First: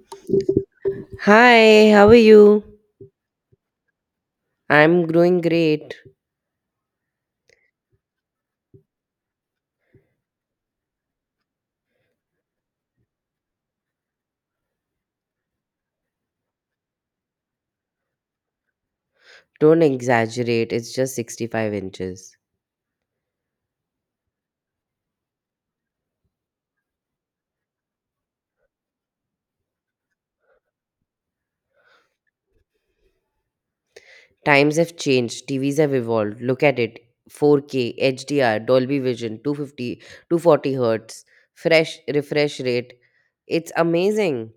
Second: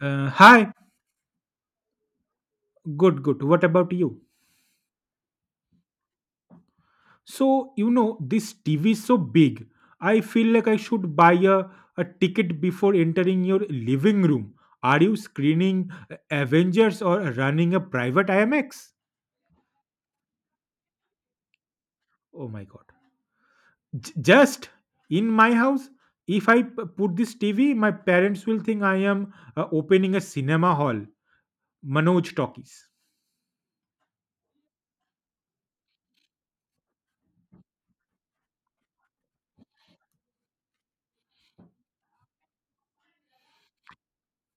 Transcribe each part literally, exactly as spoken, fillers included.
Uh, hi, Hi, how are you? good, good. What about you? I'm doing great. So, you know, this T V is so big. I feel like I should buy a, a ticket before entering your living room. Are you screening uh, Avengers or running a private I M X? Don't exaggerate, it's just sixty-five inches. Oh my god. J- just in my house, if I p- put this T V, my parents will think I am uh, opening a cinema hall. Manoj talkies. Times have changed, T Vs have evolved. Look at it four K, H D R, Dolby Vision, two fifty, two forty hertz, fresh refresh rate. It's amazing.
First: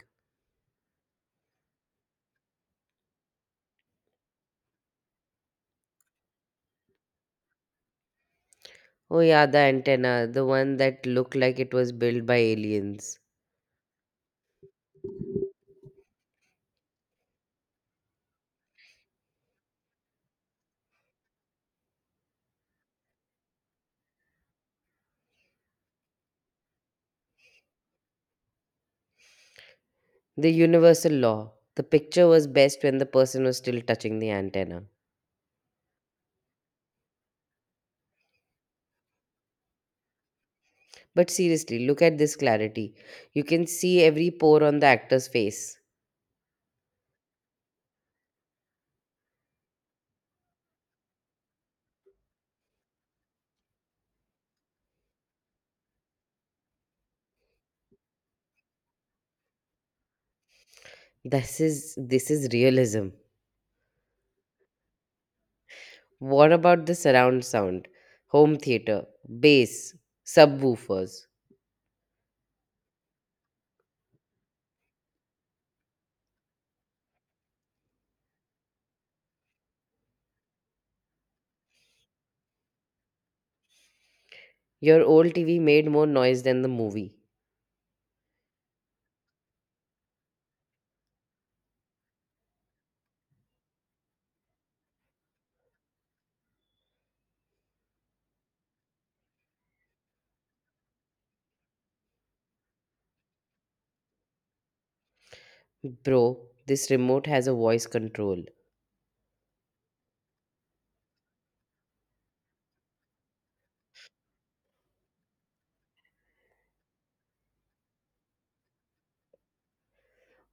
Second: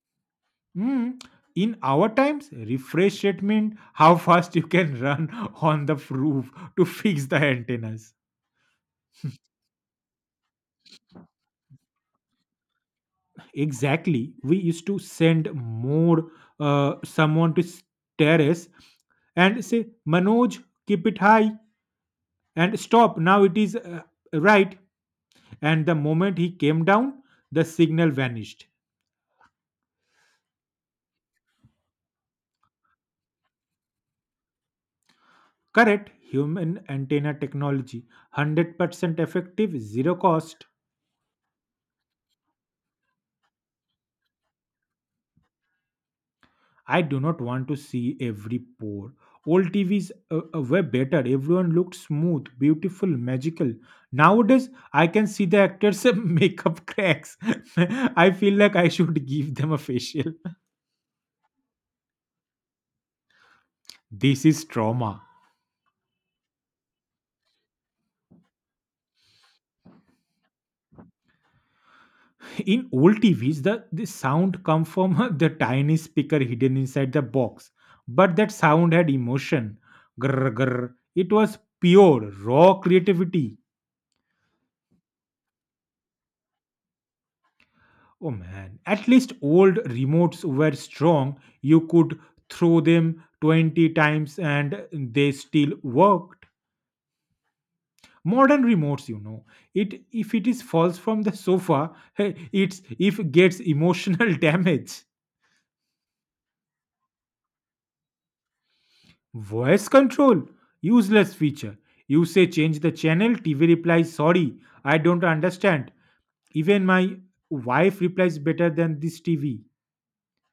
Mm. In our times, refresh rate meant how fast you can run on the roof to fix the antennas. Oh, yeah, the antenna, the one that looked like it was built by aliens. Exactly. We used to send more uh, someone to s- terrace and say, Manoj, keep it high and stop. Now it is uh, right. And the moment he came down, the signal vanished. The universal law: the picture was best when the person was still touching the antenna. Correct. Human antenna technology. one hundred percent effective, zero cost. But seriously, look at this clarity. You can see every pore on the actor's face. I do not want to see every pore. Old T Vs uh, uh, were better. Everyone looked smooth, beautiful, magical. Nowadays, I can see the actors' makeup cracks. I feel like I should give them a facial. This is this is realism. This is trauma. What about the surround sound? Home theater, bass, subwoofers. In old T Vs, the, the sound come from the tiny speaker hidden inside the box. But that sound had emotion. Grr, grr. It was pure, raw creativity. Your old T V made more noise than the movie. Oh man, at least old remotes were strong. You could throw them twenty times and they still worked. Modern remotes, you know, it if it is falls from the sofa, it's if gets emotional damage. Bro, this remote has a voice control. Voice control, useless feature. You say change the channel, T V replies sorry, I don't understand. Even my wife replies better than this T V.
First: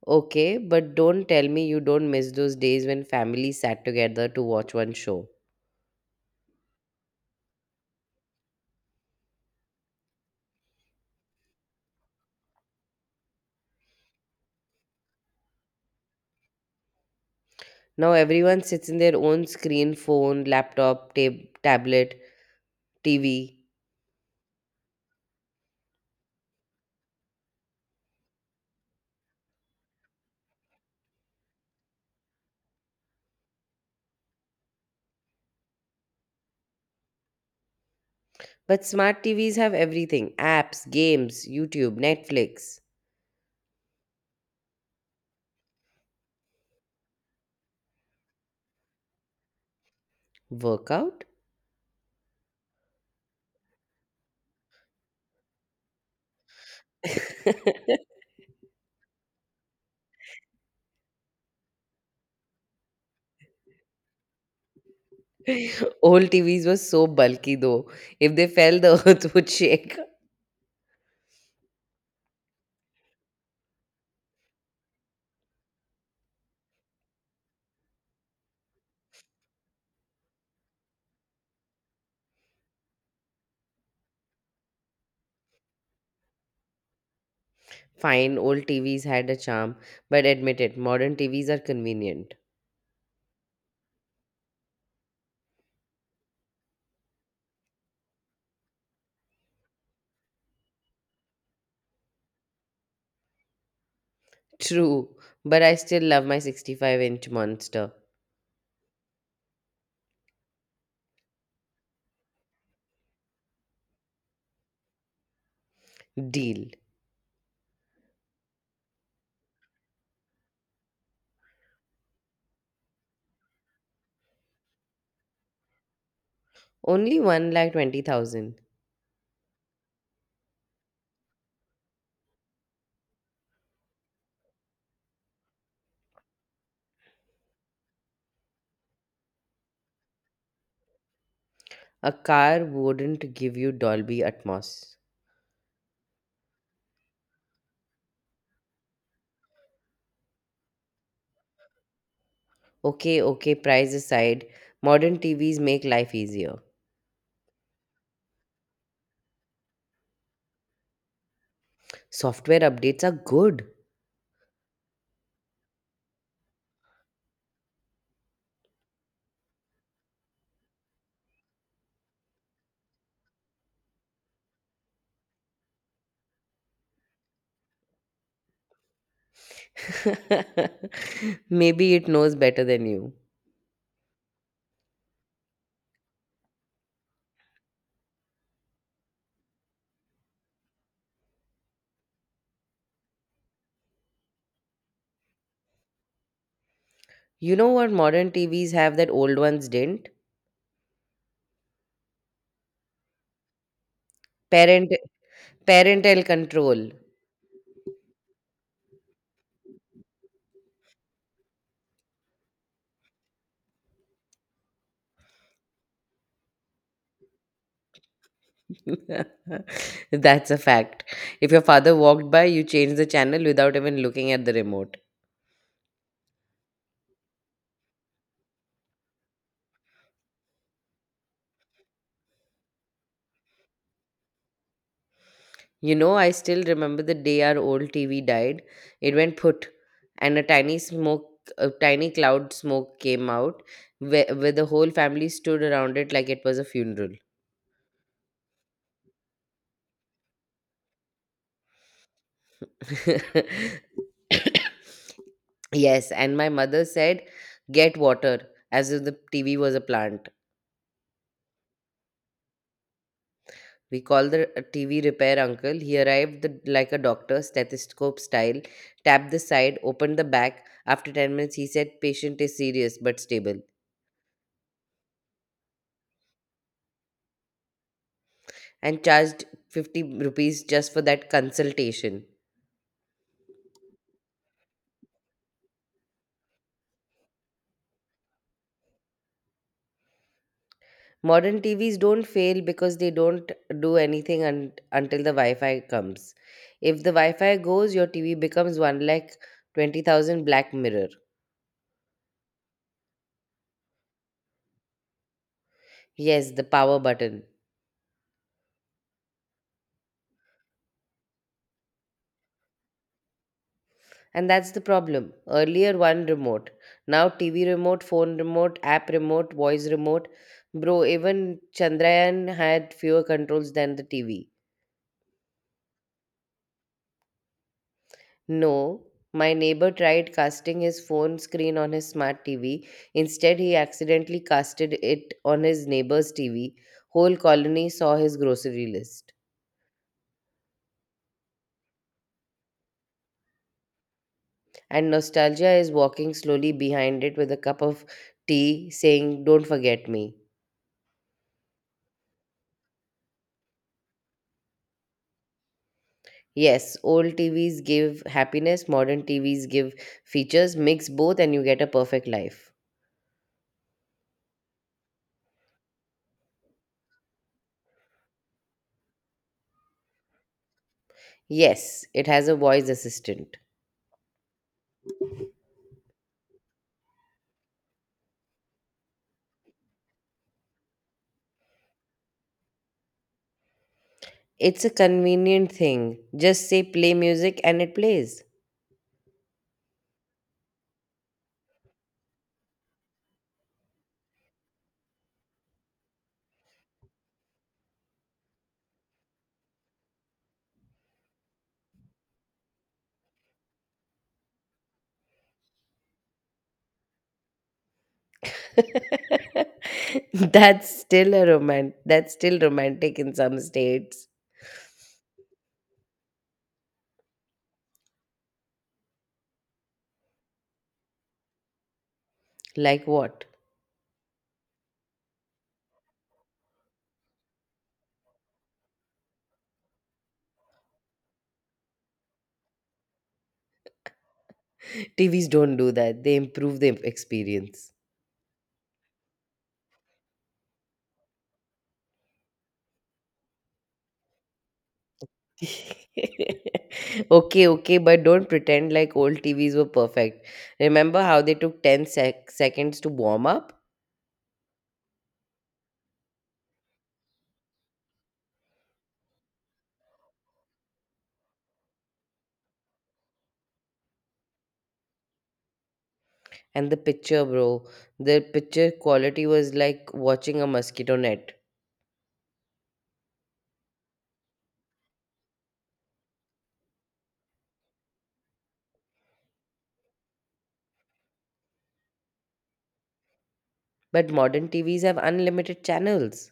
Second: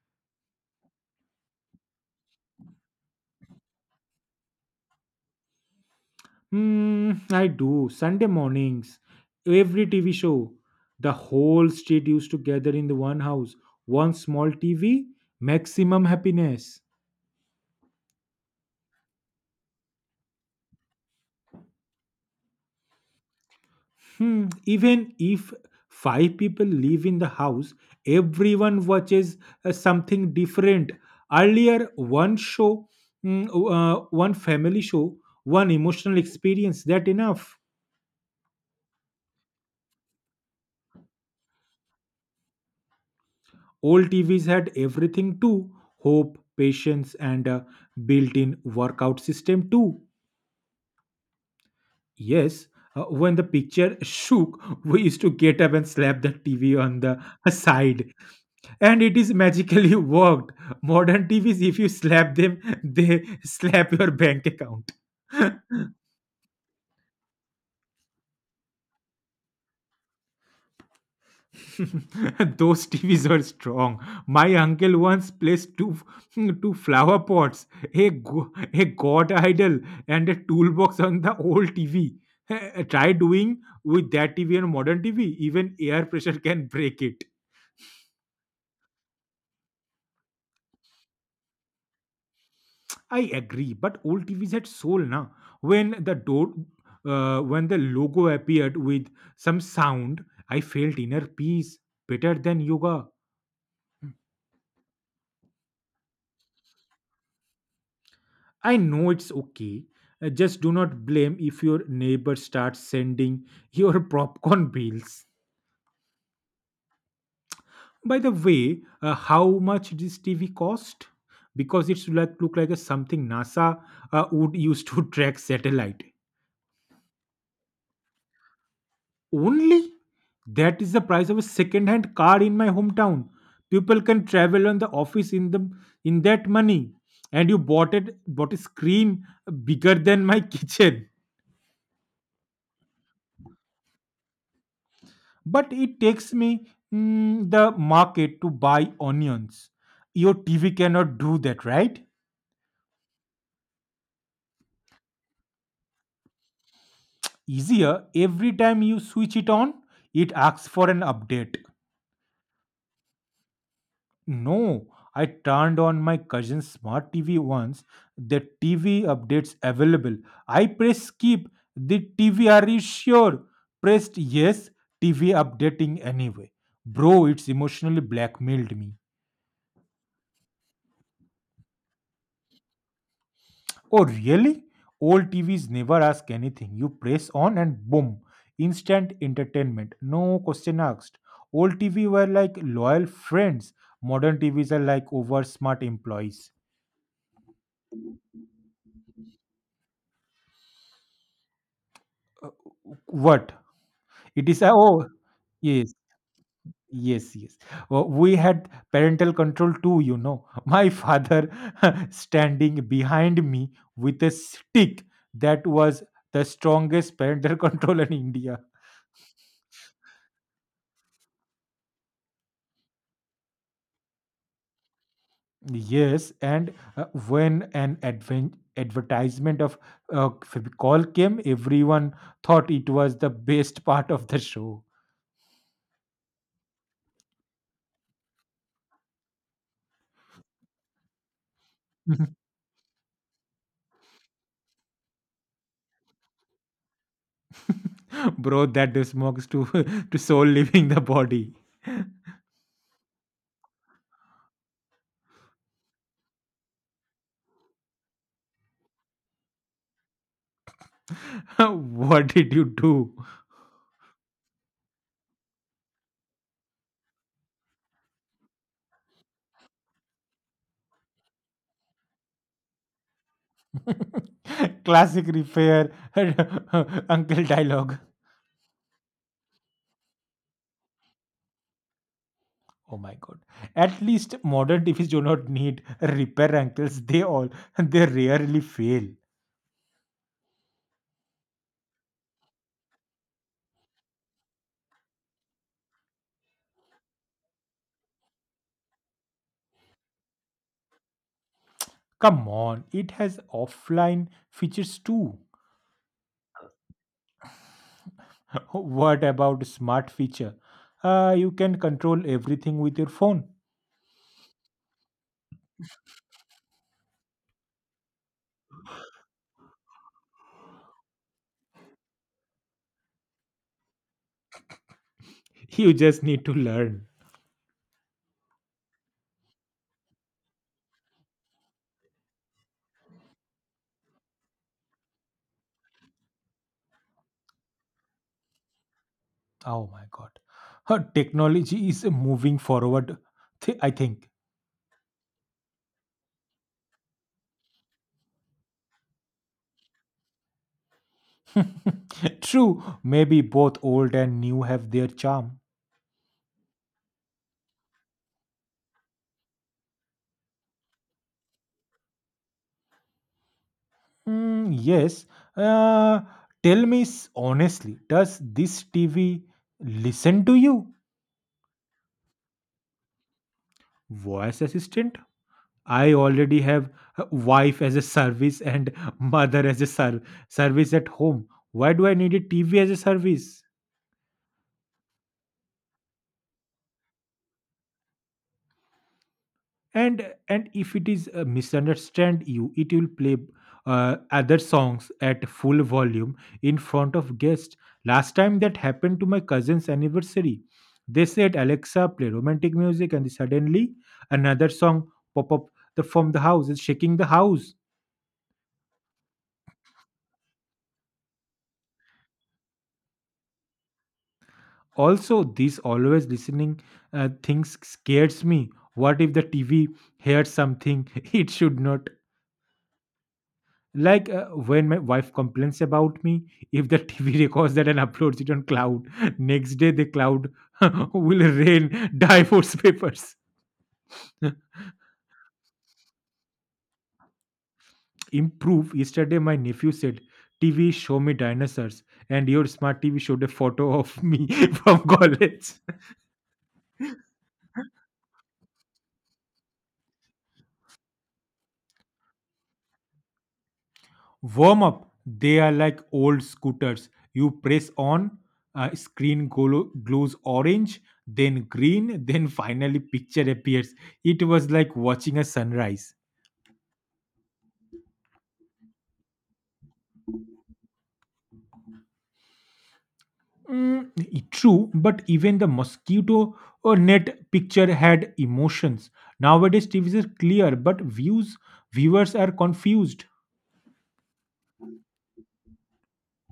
Okay, but don't tell me you don't miss those days when families sat together to watch one show. Hmm, I do. Sunday mornings, every T V show, the whole street used to gather in the one house. One small T V, maximum happiness. Now everyone sits in their own screen, phone, laptop, tab- tablet, T V. Hmm, even if five people live in the house, everyone watches uh, something different. Earlier, one show, mm, uh, one family show, one emotional experience, that enough. But smart T Vs have everything apps, games, YouTube, Netflix. Old T Vs had everything too: hope, patience, and a built in workout system too. Workout? Yes, uh, when the picture shook, we used to get up and slap the T V on the side. And it is magically worked. Modern T Vs, if you slap them, they slap your bank account. Old T Vs were so bulky though. If they fell, the earth would shake. Those T Vs are strong. My uncle once placed two two flower pots, a go- a god idol, and a toolbox on the old T V. Try doing with that T V and modern T V. Even air pressure can break it. Fine, old T Vs had a charm, but admit it, modern T Vs are convenient. I agree, but old T Vs had soul, na. When the door, uh, when the logo appeared with some sound, I felt inner peace, better than yoga. True, but I still love my sixty-five inch monster. I know it's okay. uh, Just do not blame if your neighbor starts sending your popcorn bills. Deal. By the way, uh, how much this T V cost? Because it's like look like a something NASA uh, would use to track satellite. Only one lakh twenty thousand. Only that is the price of a second-hand car in my hometown. People can travel on the office in the in that money, and you bought it bought a screen uh, bigger than my kitchen. A car wouldn't give you Dolby Atmos. But it takes me mm, the market to buy onions. Your T V cannot do that, right? Okay, okay, price aside, modern T Vs make life easier. Easier, every time you switch it on, it asks for an update. Software updates are good. No, I turned on my cousin's smart T V once. The T V, updates available. I press skip. The T V, are you sure? Pressed yes. T V updating anyway. Bro, it's emotionally blackmailed me. Maybe it knows better than you. Oh, really? Old T Vs never ask anything. You press on and boom, instant entertainment. No question asked. Old T V were like loyal friends. Modern T Vs are like over smart employees. You know what modern T Vs have that old ones didn't? What? It is a, Parent oh, yes, parental control. yes, yes. Oh, we had parental control too. You know, my father standing behind me with a stick, that was the strongest parental control in India. That's a fact. If your father walked by, you changed the channel without even looking at the remote. Yes, and uh, when an advent advertisement of uh, Fevicol came, everyone thought it was the best part of the show. You know, I still remember the day our old T V died. It went put, and a tiny smoke, a tiny cloud smoke came out, where, where the whole family stood around it like it was a funeral. Bro, that the smokes to to soul leaving the body. Yes, and my mother said, "Get water," as if the T V was a plant. What did you do? We called the uh, T V repair uncle. He arrived the, like a doctor, stethoscope style, tapped the side, opened the back. After ten minutes, he said, Patient is serious but stable, Classic repair uncle dialogue. and charged fifty rupees just for that consultation. Oh my god. At least modern T Vs do not need repair uncles. They all they rarely fail. Modern T Vs don't fail because they don't do anything un- until the Wi-Fi comes. If the Wi-Fi goes, your T V becomes one like twenty thousand black mirror. Come on, it has offline features too. Yes, the power button. What about smart feature? Uh, you can control everything with your phone. And that's the problem. Earlier one remote, now T V remote, phone remote, app remote, voice remote. Bro, even Chandrayaan had fewer controls than the T V. You just need to learn. No, my neighbor tried casting his phone screen on his smart T V. Instead, he accidentally casted it on his neighbor's T V. Whole colony saw his grocery list. Oh my god. Huh, technology is moving forward, th- I think. And nostalgia is walking slowly behind it with a cup of tea, saying, Don't forget me. True, maybe both old and new have their charm. Yes, old T Vs give happiness, modern T Vs give features. Mix both, and you get a perfect life. Mm, yes. Uh, Tell me s- honestly, does this T V listen to you? Yes, it has a voice assistant. Voice assistant? I already have a wife as a service and mother as a ser- service at home. Why do I need a T V as a service? It's a convenient thing. Just say play music, and it plays. And and if it is uh, misunderstand you, it will play uh, other songs at full volume in front of guests. Last time that happened to my cousin's anniversary. They said, Alexa play romantic music, and suddenly another song pop up the, from the house. It's shaking the house. that's still a romant that's still romantic in some states. Also, this always listening uh, things scares me. What if the TV hears something it should not? Like what? Like uh, when my wife complains about me, if the T V records that and uploads it on cloud, next day the cloud will rain divorce papers. T Vs don't do that. They improve the experience. Improve. Yesterday my nephew said, T V show me dinosaurs, and your smart T V showed a photo of me from college. Okay, okay, but don't pretend like old T Vs were perfect. Remember how they took ten sec- seconds to warm up? Warm up, they are like old scooters. You press on, uh, screen glo- glows orange, then green, then finally picture appears. It was like watching a sunrise. And the picture, bro, the picture quality was like watching a mosquito net. Mm, i- true, but even the mosquito or net picture had emotions. Nowadays, T Vs are clear, but views viewers are confused. But modern T Vs have unlimited channels.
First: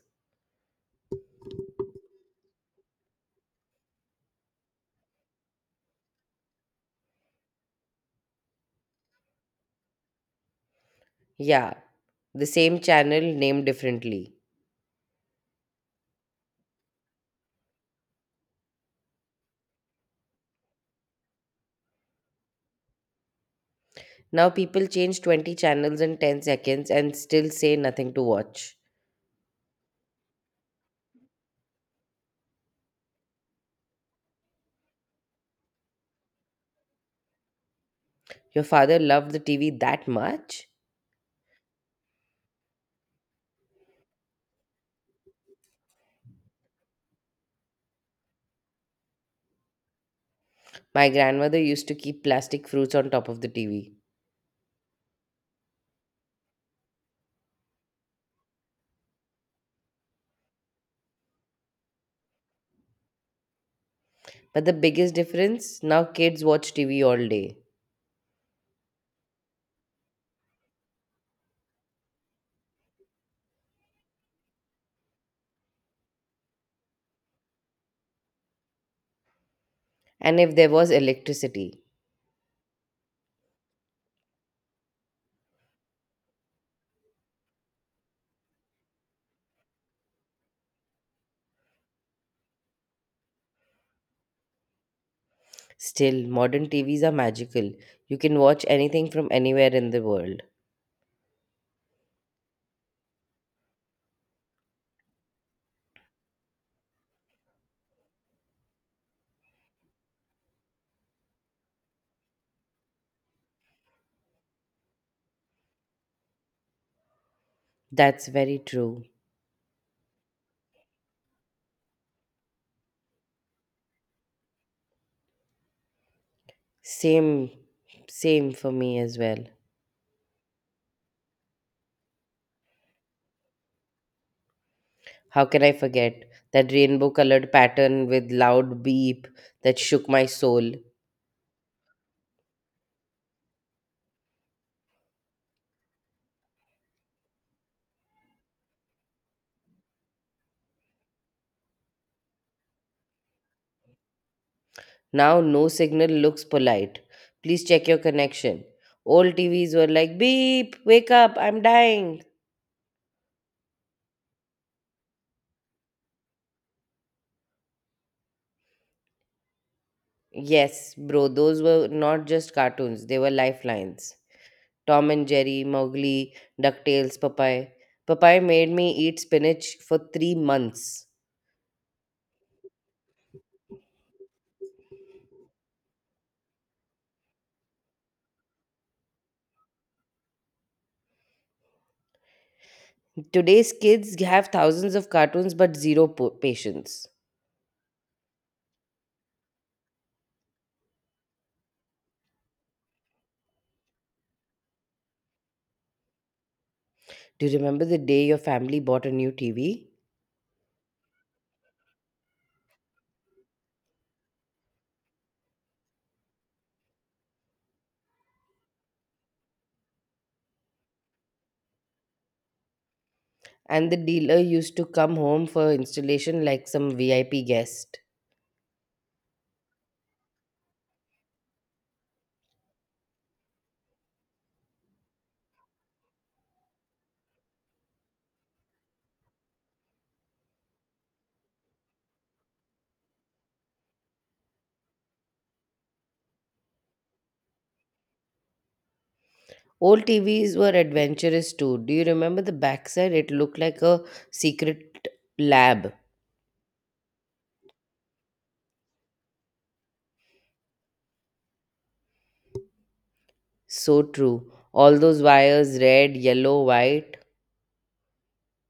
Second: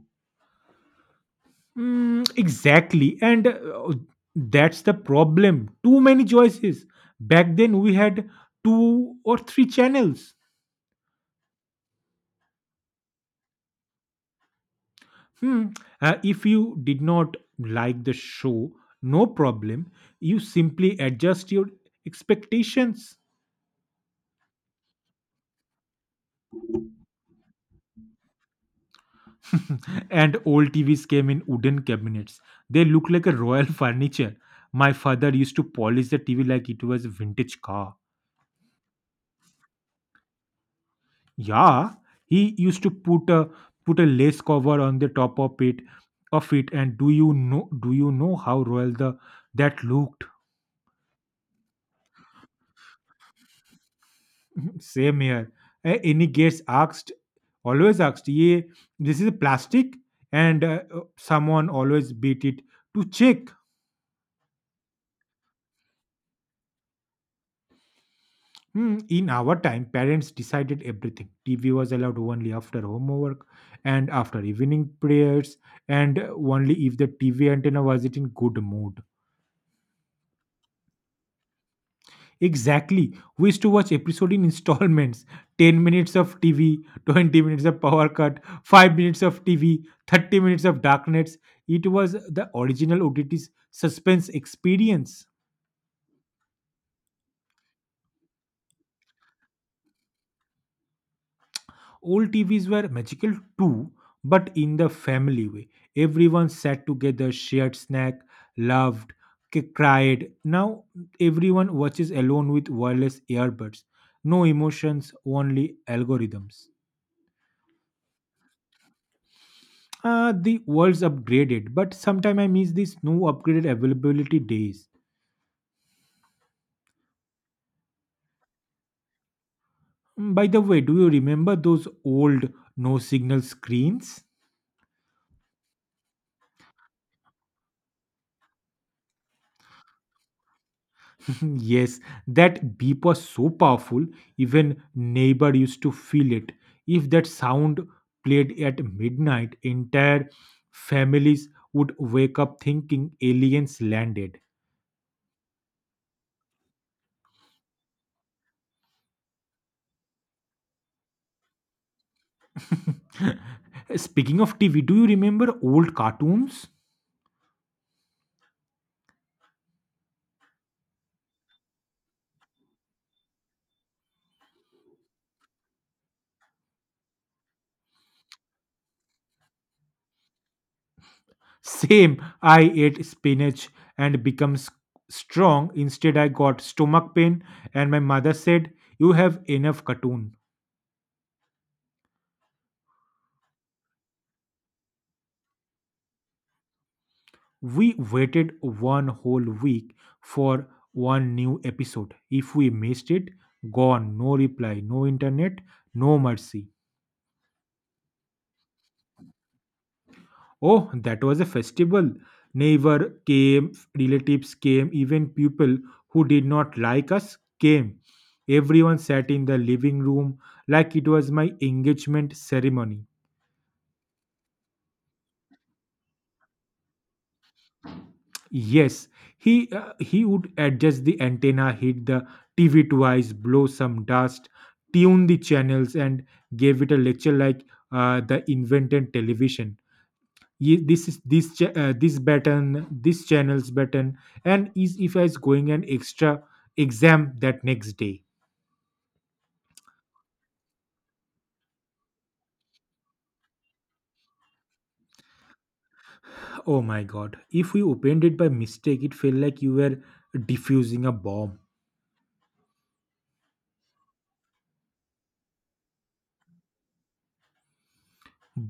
Mm, exactly. And uh, that's the problem. Too many choices. Back then, we had two or three channels. Yeah, the same channel named differently. Hmm. Uh, if you did not like the show, no problem. You simply adjust your expectations. Now people change twenty channels in ten seconds and still say nothing to watch. And old T Vs came in wooden cabinets. They look like a royal furniture. My father used to polish the T V like it was a vintage car. Your father loved the T V that much? Yeah, he used to put a put a lace cover on the top of it of it and do you know do you know how royal the that looked? My grandmother used to keep plastic fruits on top of the T V. Same here. A- Any guest asked always asked, yeah, this is plastic, and uh, uh, someone always beat it to check. But the biggest difference now kids watch T V all day. Hmm, in our time, parents decided everything. T V was allowed only after homework and after evening prayers, and uh, only if the T V antenna was it in good mood. And if there was electricity, Exactly. We used to watch episode in installments ten minutes of T V, twenty minutes of power cut, five minutes of T V, thirty minutes of darkness. It was the original O T T's suspense experience. still modern T Vs are magical. You can watch anything from anywhere in the world. Old T Vs were magical too, but in the family way. Everyone sat together, shared snack, laughed, c- cried. Now everyone watches alone with wireless earbuds. No emotions, only algorithms. That's very true. Uh, the world's upgraded, but sometimes I miss these no upgraded availability days. Same same for me as well. Mm, by the way, do you remember those old no signal screens? How can I forget that rainbow colored pattern with loud beep that shook my soul? Yes, that beep was so powerful, even neighbor used to feel it. If that sound played at midnight, entire families would wake up thinking aliens landed. Now no signal looks polite. Please check your connection. Old T Vs were like beep, wake up, I'm dying. Speaking of T V, do you remember old cartoons? Yes, bro, those were not just cartoons, they were lifelines. Tom and Jerry, Mowgli, DuckTales, Popeye. Popeye made me eat spinach for three months. Same, I ate spinach and become s- strong. Instead, I got stomach pain, and my mother said, you have enough cartoon. Today's kids have thousands of cartoons but zero po- patience. We waited one whole week for one new episode. If we missed it, gone. No reply, no internet, no mercy. Do you remember the day your family bought a new T V? Oh, that was a festival. Neighbor came, relatives came, even people who did not like us came. Everyone sat in the living room like it was my engagement ceremony. And the dealer used to come home for installation like some V I P guest. Yes, he uh, he would adjust the antenna, hit the T V twice, blow some dust, tune the channels, and gave it a lecture like uh, the invented television. Ye- this is this cha- uh, this button this channel's button and is if I is going an extra exam that next day. Old T Vs were adventurous too. Do you remember the backside? It looked like a secret lab. Oh my god, if we opened it by mistake, it felt like you were diffusing a bomb. So true. All those wires red, yellow, white.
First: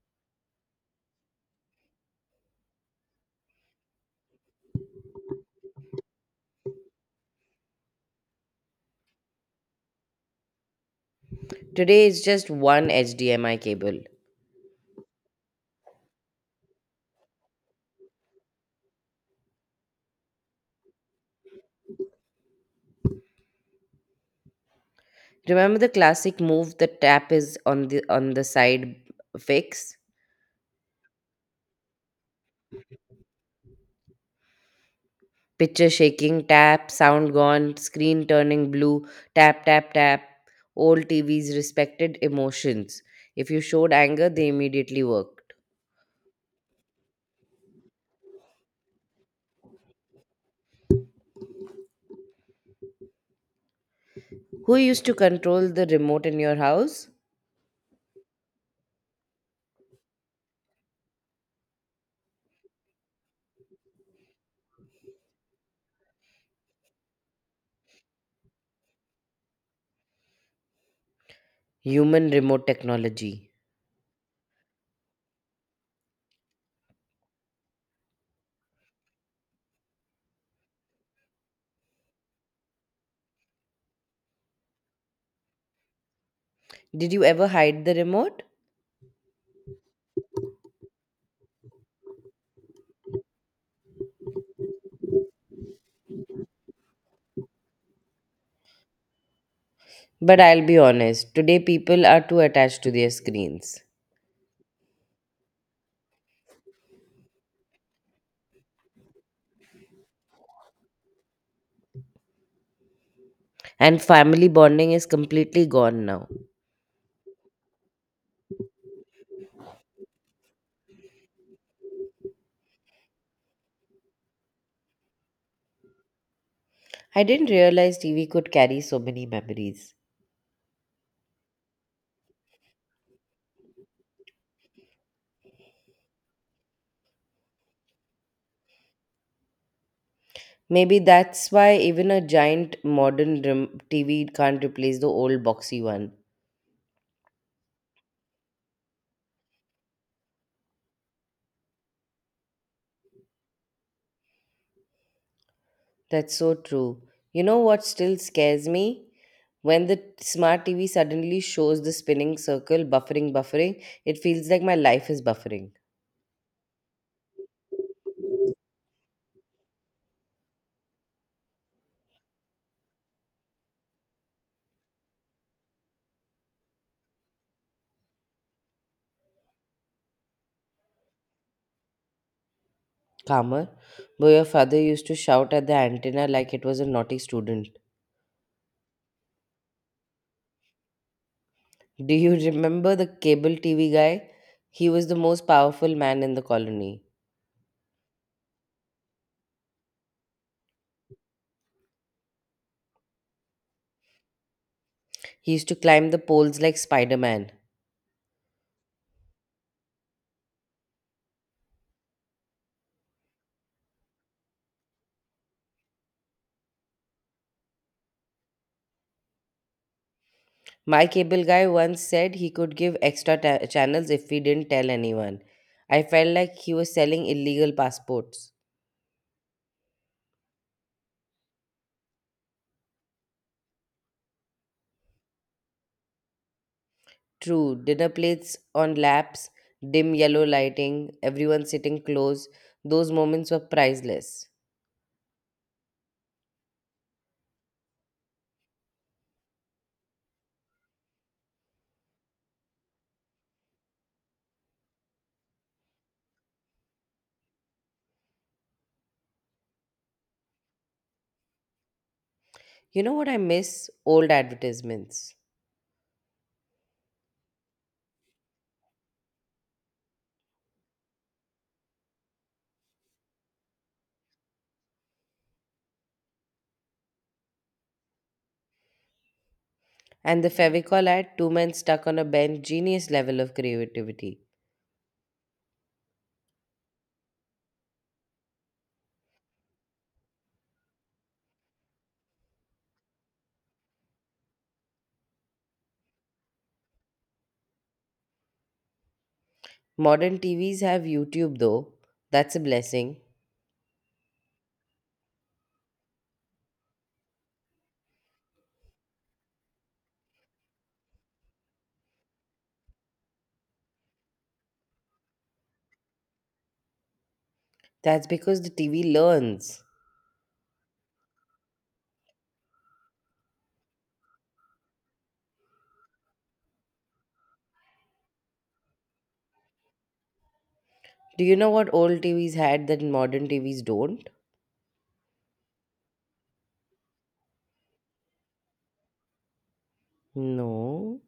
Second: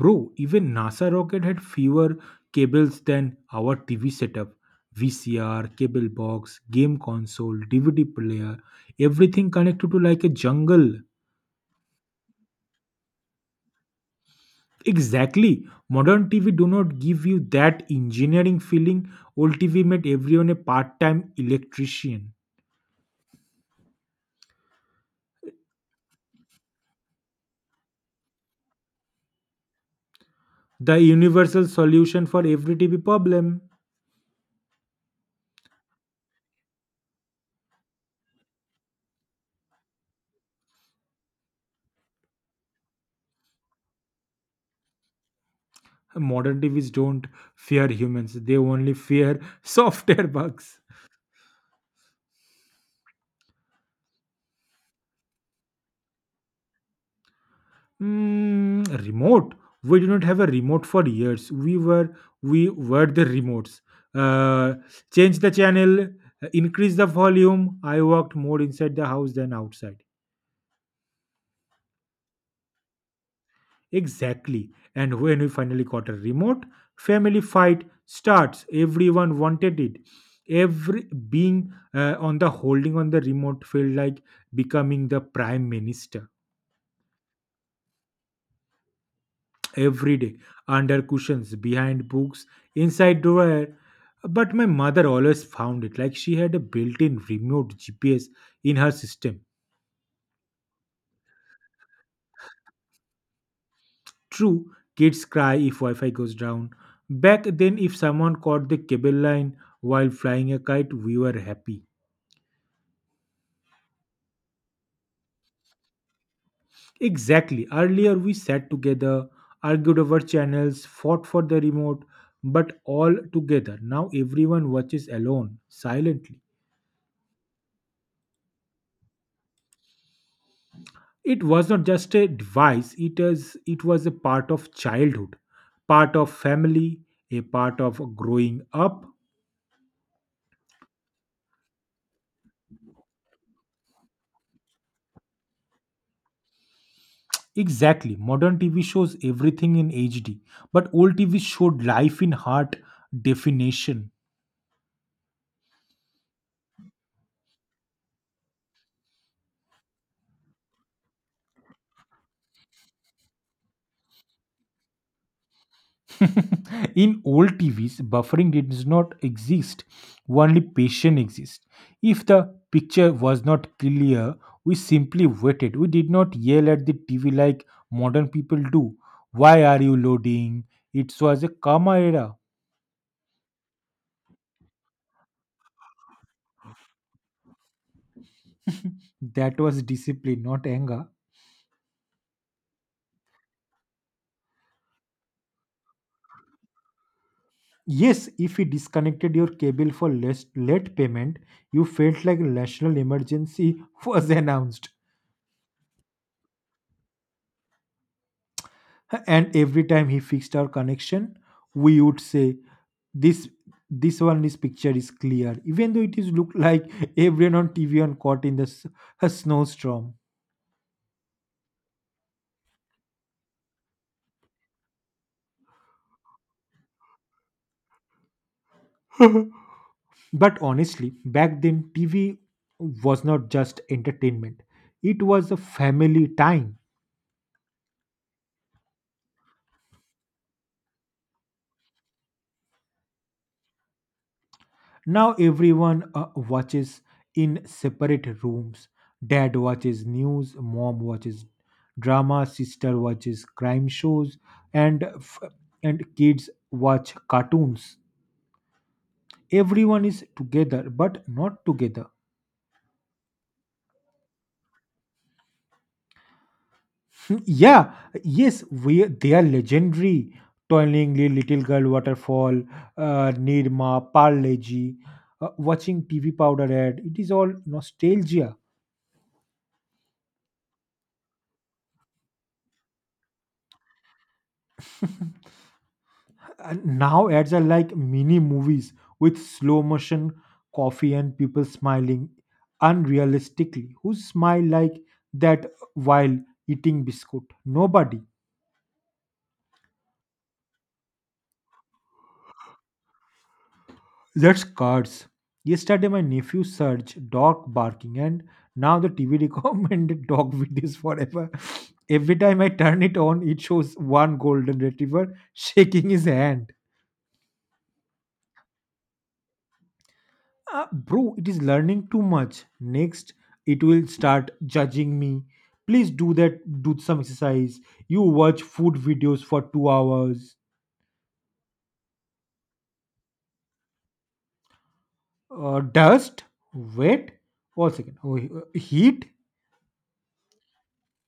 Bro, even NASA rocket had fewer cables than our T V setup. V C R, cable box, game console, D V D player, everything connected to like a jungle. Today it's just one H D M I cable. Exactly. Modern T V do not give you that engineering feeling. Old T V made everyone a part-time electrician. Remember the classic move the tap is on the on the side fix? The universal solution for every T V problem. Picture shaking, tap, sound gone, screen turning blue, tap, tap, tap. Old T Vs respected emotions. If you showed anger, they immediately worked. Modern T Vs don't fear humans. They only fear software bugs. Who used to control the remote in your house? Mm, remote. We did not have a remote for years. We were we were the remotes. Uh, Change the channel, increase the volume. I walked more inside the house than outside. Human remote technology. Exactly. And when we finally got a remote, family fight starts. Everyone wanted it. Every being uh, on the holding on the remote felt like becoming the prime minister. Did you ever hide the remote? Every day, under cushions, behind books, inside drawer. But my mother always found it like she had a built-in remote G P S in her system. But I'll be honest, today people are too attached to their screens. True, kids cry if Wi Fi goes down. Back then, if someone caught the cable line while flying a kite, we were happy. And family bonding is completely gone now. Exactly. Earlier, we sat together, argued over channels, fought for the remote, but all together. Now, everyone watches alone, silently. I didn't realize T V could carry so many memories. It was not just a device, it, is, it was a part of childhood, part of family, a part of growing up. Maybe that's why even a giant modern rem- T V can't replace the old boxy one. Exactly. Modern T V shows everything in H D, but old T V showed life in hard definition. That's so true. You know what still scares me? When the smart T V suddenly shows the spinning circle, buffering, buffering, it feels like my life is buffering. In old T Vs, buffering did not exist, only patient exists. If the picture was not clear, we simply waited. We did not yell at the T V like modern people do. Why are you loading? It was a calmer era. Calmer, but your father used to shout at the antenna like it was a naughty student. That was discipline, not anger. Do you remember the cable T V guy? He was the most powerful man in the colony. Yes, if you disconnected your cable for less late payment, you felt like a national emergency was announced. He used to climb the poles like Spider Man. And every time he fixed our connection, we would say, "This, this one, this picture is clear." Even though it is looked like everyone on T V on caught in the s- a snowstorm. My cable guy once said he could give extra ta- channels if we didn't tell anyone. I felt like he was selling illegal passports. But honestly, back then T V was not just entertainment; it was a family time. True, dinner plates on laps, dim yellow lighting, everyone sitting close, those moments were priceless. Now everyone uh, watches in separate rooms. Dad watches news, mom watches drama, sister watches crime shows, and f- and kids watch cartoons. Everyone is together, but not together. You know what I miss? Old advertisements. yeah, yes, we they are legendary. Toilingly, Little Girl Waterfall, uh, Nirma, Parleji, uh, watching T V Powder ad. It is all nostalgia. And the Fevicol ad, two men stuck on a bench, genius level of creativity. And now ads are like mini movies with slow motion coffee and people smiling unrealistically. Who smile like that while eating biscuit? Nobody. Modern T Vs have YouTube though. That's a blessing. That's cards. Yesterday, my nephew searched dog barking, and now the T V recommended dog videos forever. Every time I turn it on, it shows one golden retriever shaking his hand. That's because the T V learns. Uh, bro, it is learning too much. Next, it will start judging me. Please do that. Do some exercise. You watch food videos for two hours. Do you know what old T Vs had that modern T Vs don't? Uh, dust, wet, one second. Oh, he- uh, heat. No.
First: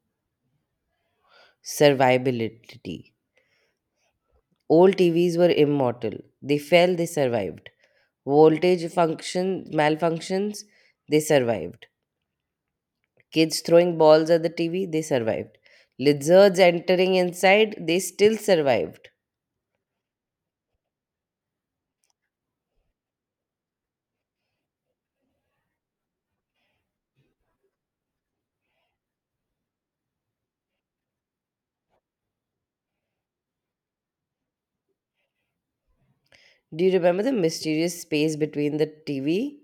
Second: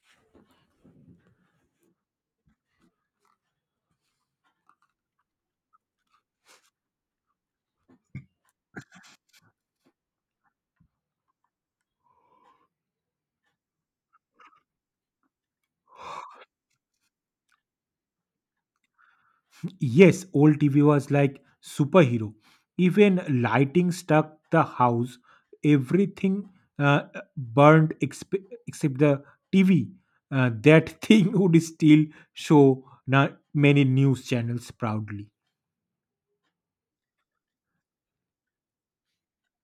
Survivability. Old T Vs were immortal. They fell, they survived. Voltage function malfunctions, they survived. Kids throwing balls at the T V, they survived. Lizards entering inside, they still survived. Yes, old T V was like superhero. Even lighting stuck the house. Everything uh, burned exp- except the T V. Uh, that thing would still show not many news channels proudly. Do you remember the mysterious space between the T V?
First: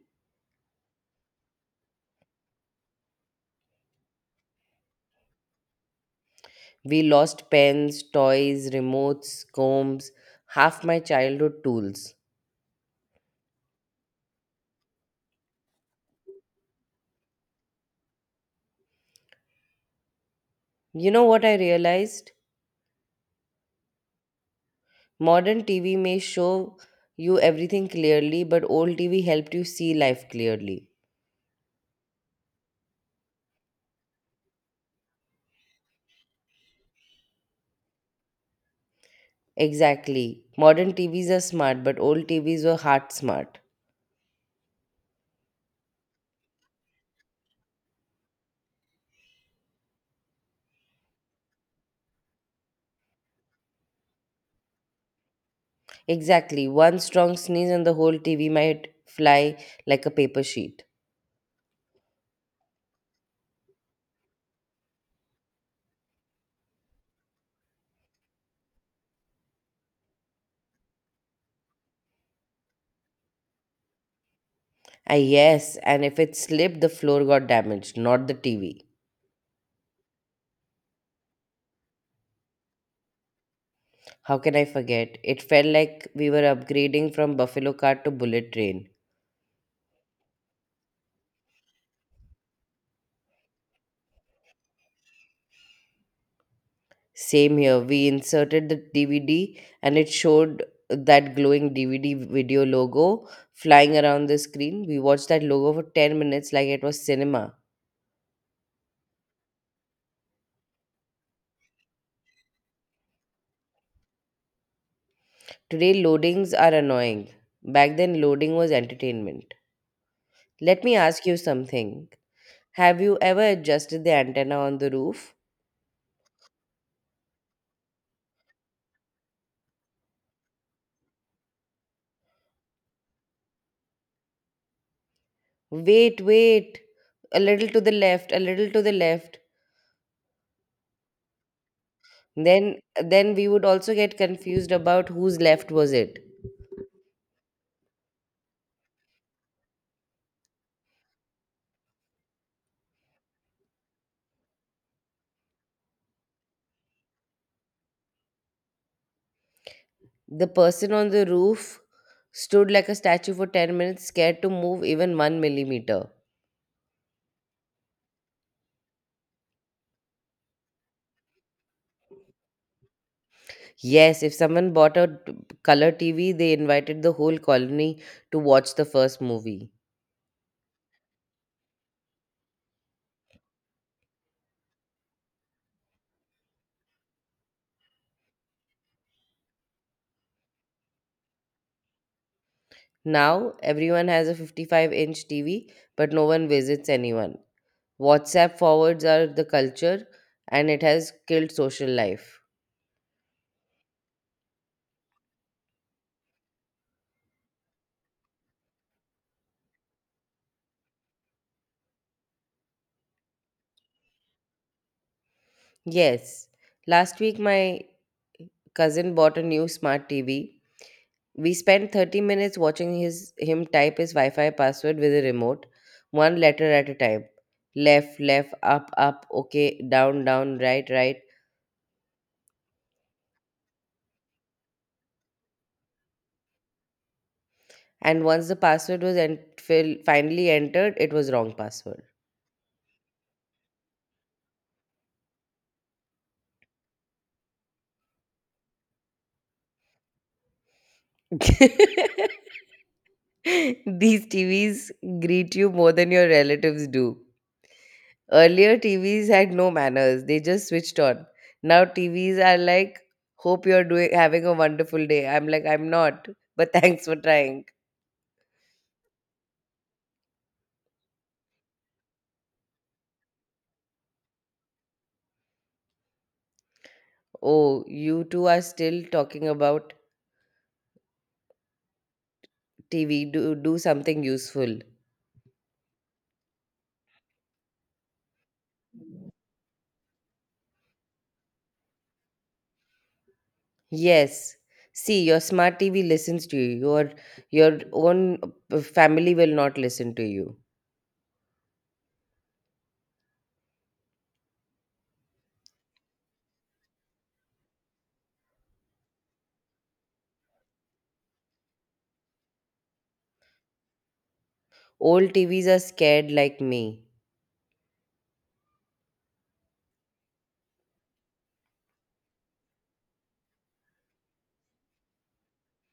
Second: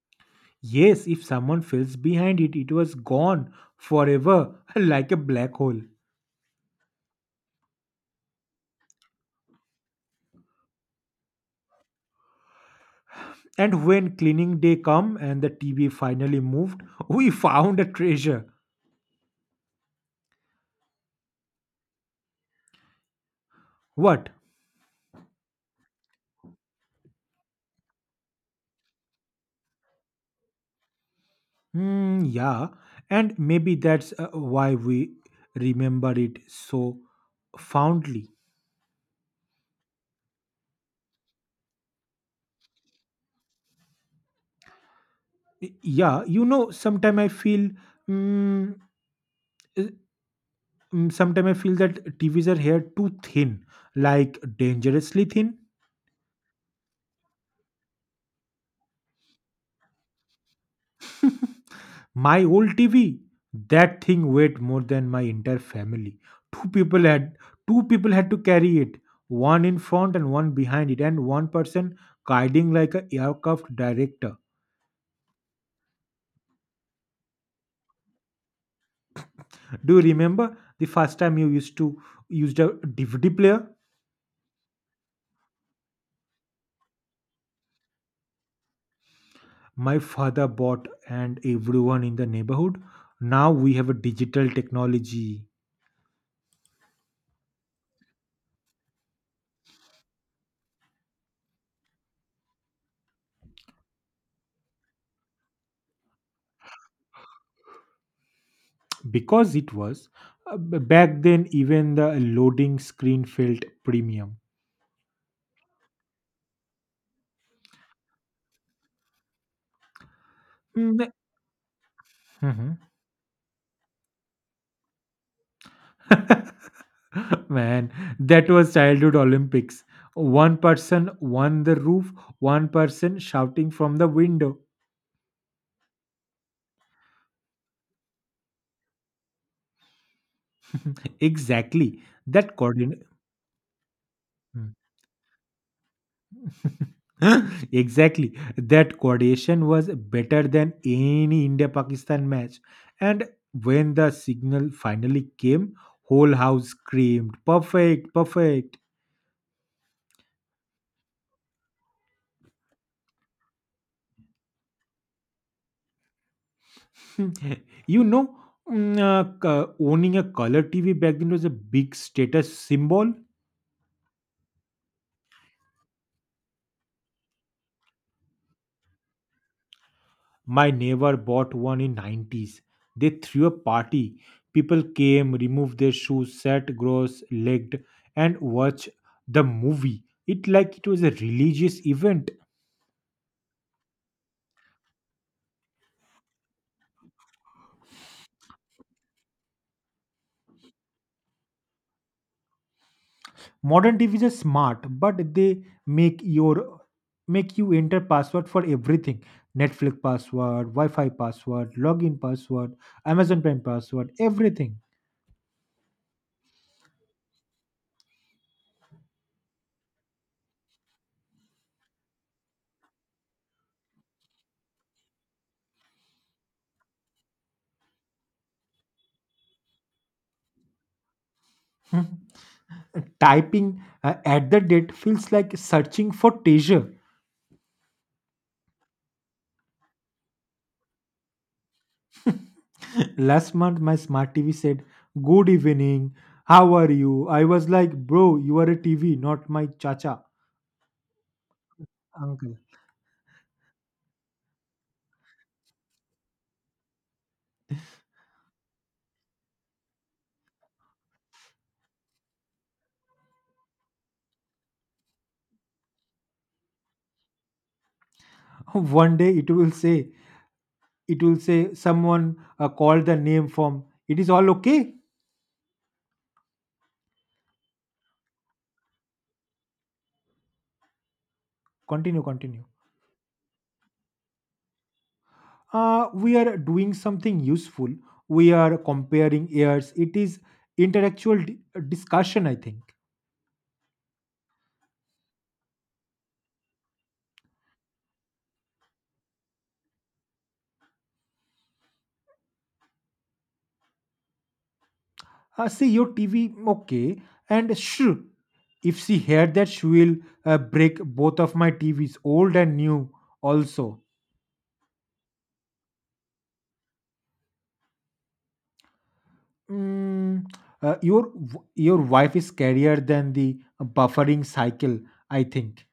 Yes, if someone fills behind it, it was gone forever like a black hole. We lost pens, toys, remotes, combs, half my childhood tools. And when cleaning day come and the T V finally moved, we found a treasure. You know what I realized? What? Modern T V may show you everything clearly, but old T V helped you see life clearly. Hmm, yeah. And maybe that's uh, why we remember it so fondly. Exactly. Modern T Vs are smart, but old T Vs were heart smart. Y- Yeah, you know, sometimes I feel, mm, sometimes I feel that T Vs are here too thin, like dangerously thin. Exactly. One strong sneeze and the whole T V might fly like a paper sheet. My old T V, that thing weighed more than my entire family. Two people had Two people had to carry it, one in front and one behind it, and one person guiding like a aircraft director. Ah, yes, and if it slipped, the floor got damaged, not the T V. Do you remember the first time you used to used a D V D player? How can I forget? It felt like we were upgrading from buffalo cart to bullet train. My father bought and everyone in the neighborhood. Now we have a digital technology Same here. We inserted the D V D and it showed that glowing D V D video logo flying around the screen. We watched that logo for ten minutes like it was cinema. because it was uh, b- back then even the loading screen felt premium. Today, loadings are annoying. Back then, loading was entertainment. Let Mm, me the- ask you something. Mhm. Have you ever adjusted the antenna on the roof? Man, that was childhood Olympics. One person won the roof, one person shouting from the window. Wait, wait. A little to the left, a little to the left. Exactly. That Then coordinate. then we would also get confused about whose left was it. Exactly. That coordination was better than any India Pakistan match. And when the signal finally came, whole house screamed, "Perfect, perfect!" The person on the roof stood like a statue for ten minutes, scared to move even one millimeter. You know, mm, uh, c- owning a color T V back then was a big status symbol. Yes, if someone bought a t- color T V, they invited the whole colony to watch the first movie. My neighbor bought one in nineties. They threw a party. People came, removed their shoes, sat gross legged and watched the movie. It like it was a religious event. Now, everyone has a fifty-five inch T V, but no one visits anyone. WhatsApp forwards are the culture, and it has killed social life. Modern T Vs are smart, but they make your make you enter password for everything. Netflix password, Wi-Fi password, login password, Amazon Prime password, everything. Yes, last week my cousin bought a new smart T V. We spent thirty minutes watching his him type his Wi-Fi password with a remote, one letter at a time. Left, left, up, up, okay, down, down, right, right. Typing uh, at the date feels like searching for treasure. And once the password was en- fil- finally entered, it was wrong password. Last month, my smart T V said, "Good evening, how are you?" I was like, "Bro, you are a T V, not my chacha, These uncle." T Vs greet you more than your relatives do. Earlier, T Vs had no manners; they just switched on. Now T Vs are like, "Hope you're doing having a wonderful day." I'm like, "I'm not, but thanks for trying." One day it will say, it will say, someone uh, called the name from, it is all okay. Oh, you two are still talking about Continue, continue. T V. Do, do something useful. Uh, we are doing something useful. We are comparing ears. It is intellectual di- discussion, I think. Yes. See, your smart T V listens to you. Your your own uh, family will not listen to you. Uh, see your T V, okay, and shh. If she heard that, she will uh, break both of my T Vs, old and new, also. Old T Vs are scared like me. Mm, uh, your w- your wife is scarier than the buffering cycle, I think.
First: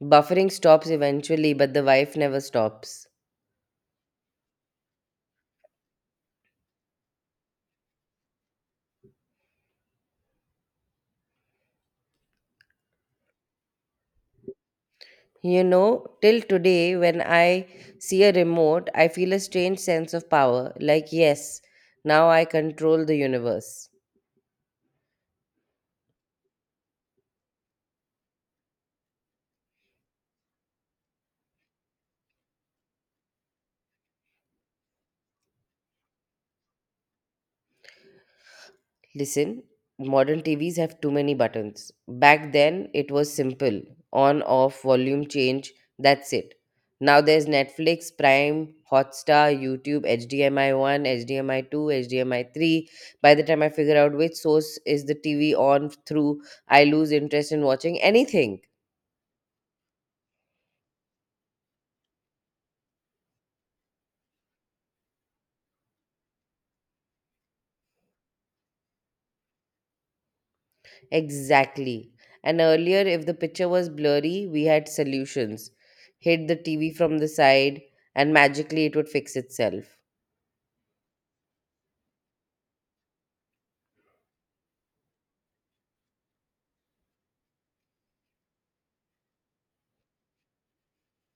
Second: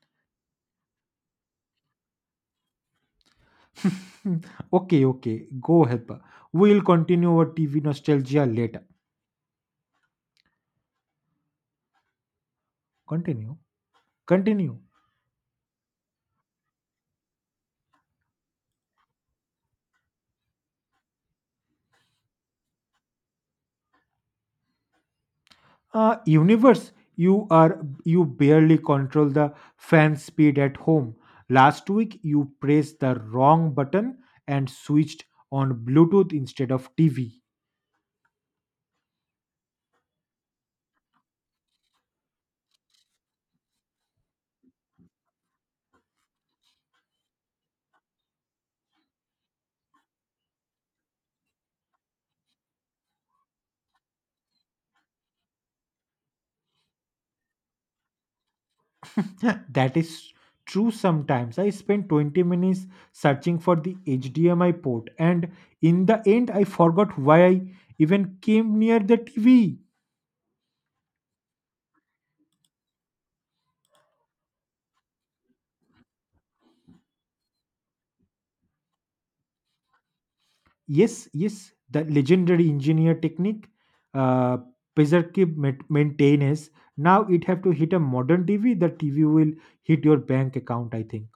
Buffering stops eventually, but the wife never stops. Okay, okay, go help her. We'll continue our T V nostalgia later. Continue, continue. You know, till today, when I see a remote, I feel a strange sense of power. Like, yes, now I control the universe. Uh, universe, you are you barely control the fan speed at home. Last week you pressed the wrong button and switched on bluetooth instead of tv. Listen, modern T Vs have too many buttons. Back then, it was simple on, off, volume change, that's it. Now there's Netflix, Prime, Hotstar, YouTube, H D M I one, H D M I two, H D M I three. By the time I figure out which source is the T V on through, I lose interest in watching anything. That is true. Sometimes I spent twenty minutes searching for the hdmi port, and in the end I forgot why I even came near the tv. Exactly. And earlier, if the picture was blurry, we had solutions. Hit the T V from the side, and magically it would fix itself. Yes, yes, the legendary engineer technique, uh, preservative mat- maintenance. Now it have to hit a modern T V. The T V will hit your bank account, I think.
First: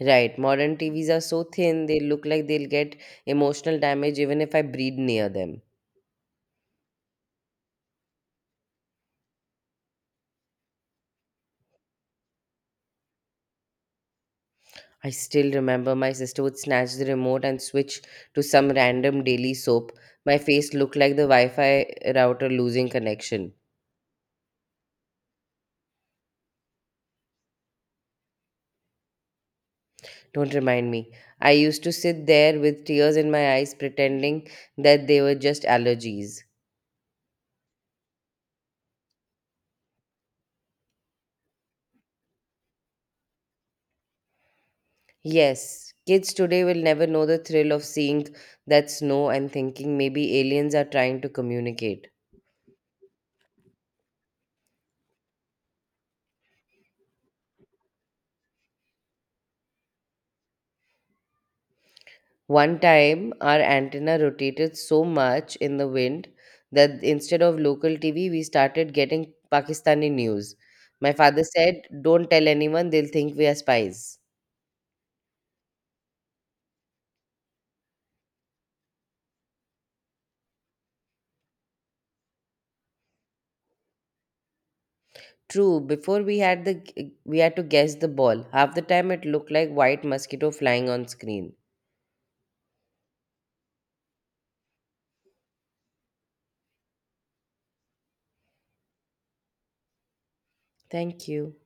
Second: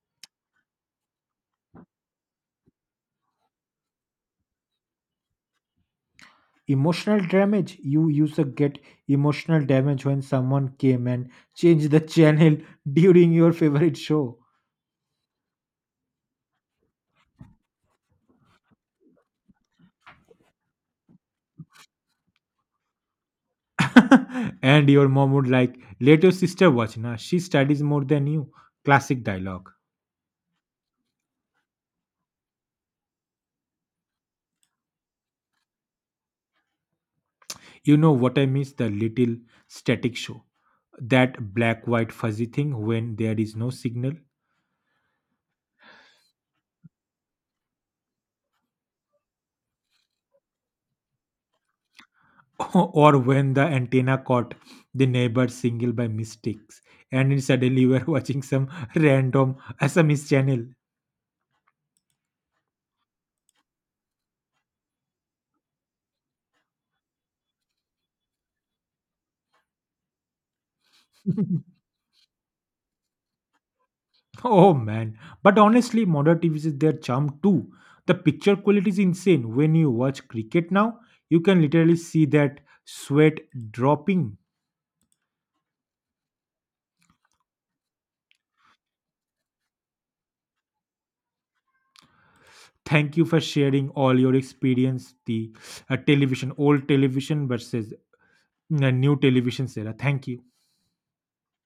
Right. Modern T Vs are so thin, they look like they'll get emotional damage even if I breathe near them. Emotional damage. You used to get emotional damage when someone came and changed the channel during your favorite show. I still remember my sister would snatch the remote and switch to some random daily soap. My face looked like the Wi Fi router losing connection. And your mom would like, "Let your sister watch. Now she studies more than you." Classic dialogue. Don't remind me. I used to sit there with tears in my eyes, pretending that they were just allergies. You know what I mean? The little static show. That black white fuzzy thing when there is no signal. Yes, kids today will never know the thrill of seeing that snow and thinking maybe aliens are trying to communicate. Or when the antenna caught the neighbor's signal by mistakes and then suddenly you are watching some random S M S channel. One time, our antenna rotated so much in the wind that instead of local T V, we started getting Pakistani news. My father said, Don't tell anyone, they'll think we are spies. Oh man. But honestly, modern T Vs is their charm too. The picture quality is insane. When you watch cricket now, you can literally see that sweat dropping. True, before we had the we had to guess the ball. Half the time it looked like white mosquito flying on screen. Thank you for sharing all your experience, the uh, television, old television versus uh, new television, Sarah. Thank you. Thank you.